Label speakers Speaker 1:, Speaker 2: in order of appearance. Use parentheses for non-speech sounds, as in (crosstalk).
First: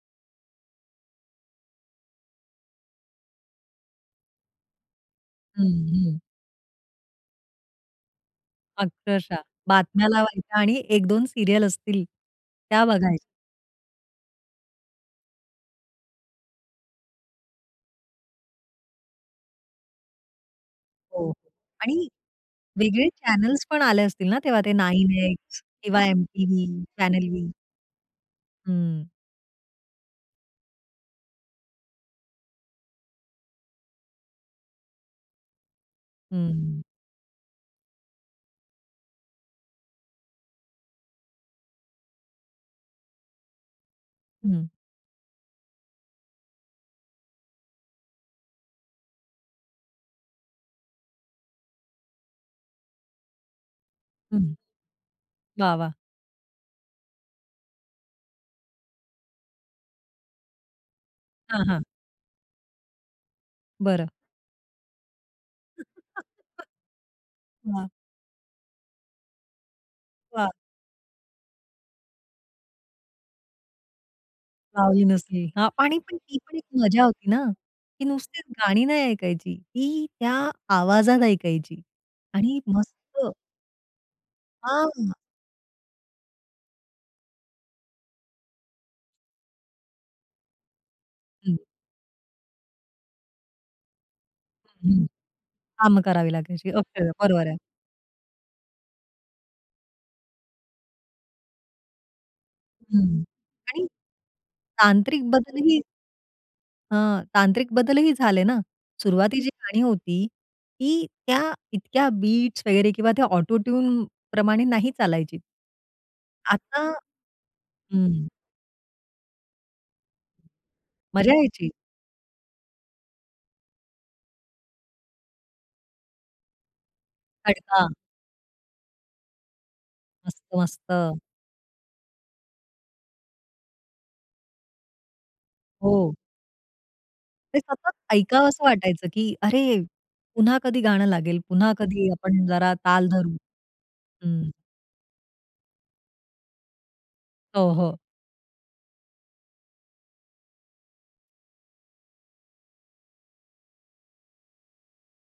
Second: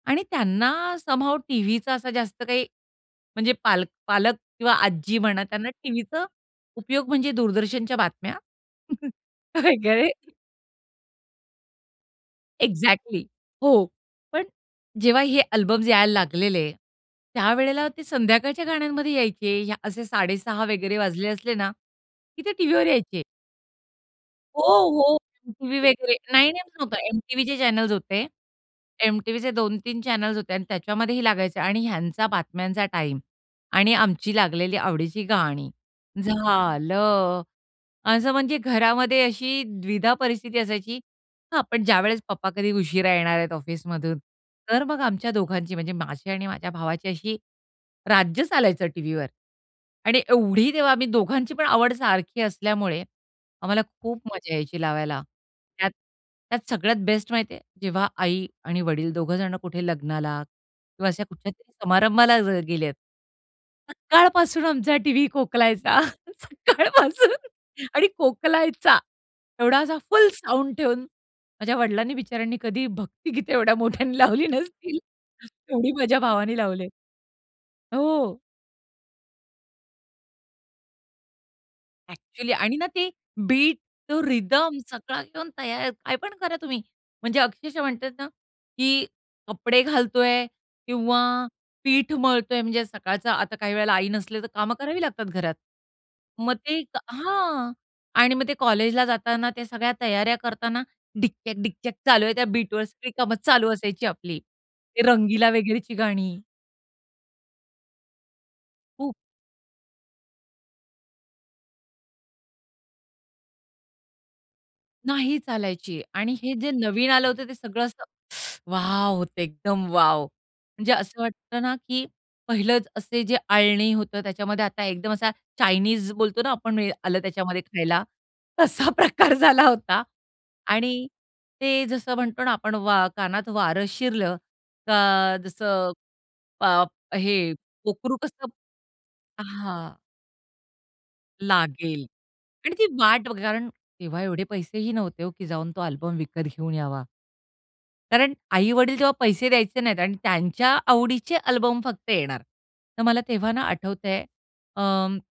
Speaker 1: आणि त्यांना some how टीव्हीचा असा जास्त काही म्हणजे पाल पालक किंवा आजी म्हणा
Speaker 2: हं,
Speaker 1: त्यांना,
Speaker 2: हं.
Speaker 1: टीव्हीचा उपयोग म्हणजे दूरदर्शनच्या बातम्या.
Speaker 2: अक्षरशः
Speaker 1: काय
Speaker 2: बातम्या
Speaker 1: कळे.
Speaker 2: लावायच्या आणि 1-2 सीरियल असतील, त्या बघायच्या.
Speaker 1: एक्झॅक्टली. हो. पण जेव्हा हे अल्बम्स यायला लागलेले, त्यावेळेला ते संध्याकाळच्या गाण्यांमध्ये यायचे असे 06:30 वगैरे वाजले
Speaker 2: हो.
Speaker 1: असले ना,
Speaker 2: आणि
Speaker 1: की ते टीव्हीवर
Speaker 2: वेगळे
Speaker 1: यायचे.
Speaker 2: चॅनल्स पण आले असतील ना, तेव्हा
Speaker 1: हो,
Speaker 2: ते नाईन
Speaker 1: हो.
Speaker 2: एक्स
Speaker 1: टीव्ही
Speaker 2: किंवा
Speaker 1: वगैरे. नाही, नाही. नाईन
Speaker 2: एम-टी-व्ही
Speaker 1: एम नव्हतं.
Speaker 2: Channel V.
Speaker 1: एम-टी-व्हीचे चॅनल्स होते.
Speaker 2: हं.
Speaker 1: एम टीव्हीचे 2-3 चॅनल्स होते आणि त्याच्यामध्येही लागायचे आणि ह्यांचा बातम्यांचा टाईम आणि आमची लागलेली आवडीची गाणी,
Speaker 2: हं.
Speaker 1: झालं. असं म्हणजे घरामध्ये अशी द्विधा परिस्थिती असायची. हां, पण ज्यावेळेस पप्पा कधी उशिरा येणार आहेत ऑफिसमधून,
Speaker 2: हं.
Speaker 1: तर मग आमच्या दोघांची म्हणजे माझी आणि माझ्या भावाची अशी राज्य चालायचं टीव्हीवर. आणि एवढी तेव्हा आम्ही दोघांची पण आवड सारखी असल्यामुळे, आम्हाला खूप मजा
Speaker 2: हं.
Speaker 1: यायची लावायला.
Speaker 2: वाह,
Speaker 1: त्यात,
Speaker 2: वाह!
Speaker 1: त्यात सगळ्यात बेस्ट माहिती आहे जेव्हा आई आणि वडील दोघं जण कुठे लग्नाला किंवा अशा
Speaker 2: हां,
Speaker 1: कुठल्यातरी
Speaker 2: हां.
Speaker 1: समारंभाला जर गेले आहेत.
Speaker 2: बरं.
Speaker 1: सकाळपासून आमचा टीव्ही खोकलायचा,
Speaker 2: (chuckles)
Speaker 1: सकाळपासून
Speaker 2: वाह!
Speaker 1: आणि खोकलायचा. एवढा असा फुल
Speaker 2: वाह!
Speaker 1: साउंड ठेवून, माझ्या वडिलांनी बिचाऱ्यांनी कधी भक्ति गीते एवढ्या मोठ्यांनी लावली नसतील,
Speaker 2: लावली नसली. अ,
Speaker 1: तेवढी
Speaker 2: आणि पण
Speaker 1: माझ्या
Speaker 2: तीच
Speaker 1: भावानी
Speaker 2: एक
Speaker 1: लावले.
Speaker 2: मजा होती ना. ती
Speaker 1: हो.
Speaker 2: नुसतीच गाणी नाही ऐकायची ती. त्या आवाजात ऐकायची
Speaker 1: एक्चुअली
Speaker 2: आणि
Speaker 1: आणि ना,
Speaker 2: मस्त.
Speaker 1: ते बीट तो रिदम
Speaker 2: हां.
Speaker 1: सगळा घेऊन तयार, काय पण करा तुम्ही, म्हणजे अक्षरश: म्हणतात ना, की कपडे घालतोय किंवा
Speaker 2: हं.
Speaker 1: पीठ मळतोय म्हणजे सकाळचा आता काही वेळेला आई नसली, तर कामं करावी
Speaker 2: हं.
Speaker 1: लागतात घरात.
Speaker 2: कामं करावी
Speaker 1: मग
Speaker 2: लागायची.
Speaker 1: ते
Speaker 2: ओके. बरोबर आहे.
Speaker 1: हां. आणि मग ते कॉलेजला जाताना त्या सगळ्या तयाऱ्या करताना डिक्चक डिक्चक चालू आहे. त्या बीटवर सगळी
Speaker 2: हं.
Speaker 1: कामं चालू
Speaker 2: आणि
Speaker 1: असायची आपली, ते
Speaker 2: तांत्रिक
Speaker 1: रंगीला
Speaker 2: बदल ही
Speaker 1: वगैरेची गाणी.
Speaker 2: अ, तांत्रिक बदलही झाले ना.
Speaker 1: खूप.
Speaker 2: सुरुवातीची गाणी होती ती त्या इतक्या बीट्स वगैरे किंवा त्या ऑटोट्यून प्रमाणे नाही
Speaker 1: नाही,
Speaker 2: चालायची.
Speaker 1: चालायची आणि हे जे
Speaker 2: आता
Speaker 1: नवीन आलं होतं ते सगळं असं,
Speaker 2: हं.
Speaker 1: (clicks tongue) वॉव! होतं एकदम वॉव! म्हणजे असं
Speaker 2: मजा
Speaker 1: वाटतं
Speaker 2: यायची.
Speaker 1: ना, की पहिलंच असे जे आळणी होतं, त्याच्यामध्ये आता एकदम असा चाइनीस बोलतो ना आपण आलं त्याच्यामध्ये
Speaker 2: खडका.
Speaker 1: खायला, तसा प्रकार झाला होता
Speaker 2: मस्त,
Speaker 1: आणि
Speaker 2: मस्त.
Speaker 1: ते जसं म्हणतो ना आपण, वा कानात वारं शिरलं का जसं
Speaker 2: हो.
Speaker 1: प हे
Speaker 2: ते सतत
Speaker 1: पोकरू कसं
Speaker 2: ऐकावसं वाटायचं, की अरे,
Speaker 1: हां.
Speaker 2: पुन्हा कधी गाणं लागेल, पुन्हा
Speaker 1: लागेल.
Speaker 2: कधी आपण जरा
Speaker 1: आणि ती
Speaker 2: ताल
Speaker 1: वाट
Speaker 2: धरू.
Speaker 1: कारण तेव्हा एवढे
Speaker 2: हं.
Speaker 1: पैसे ही नव्हते हो, की जाऊन तो अल्बम विकत घेऊन यावा.
Speaker 2: हो, हो.
Speaker 1: कारण आई वडील तेव्हा पैसे द्यायचे नाहीत आणि त्यांच्या आवडीचे अल्बम फक्त येणार. तर मला तेव्हा ना, आठवतंय. अं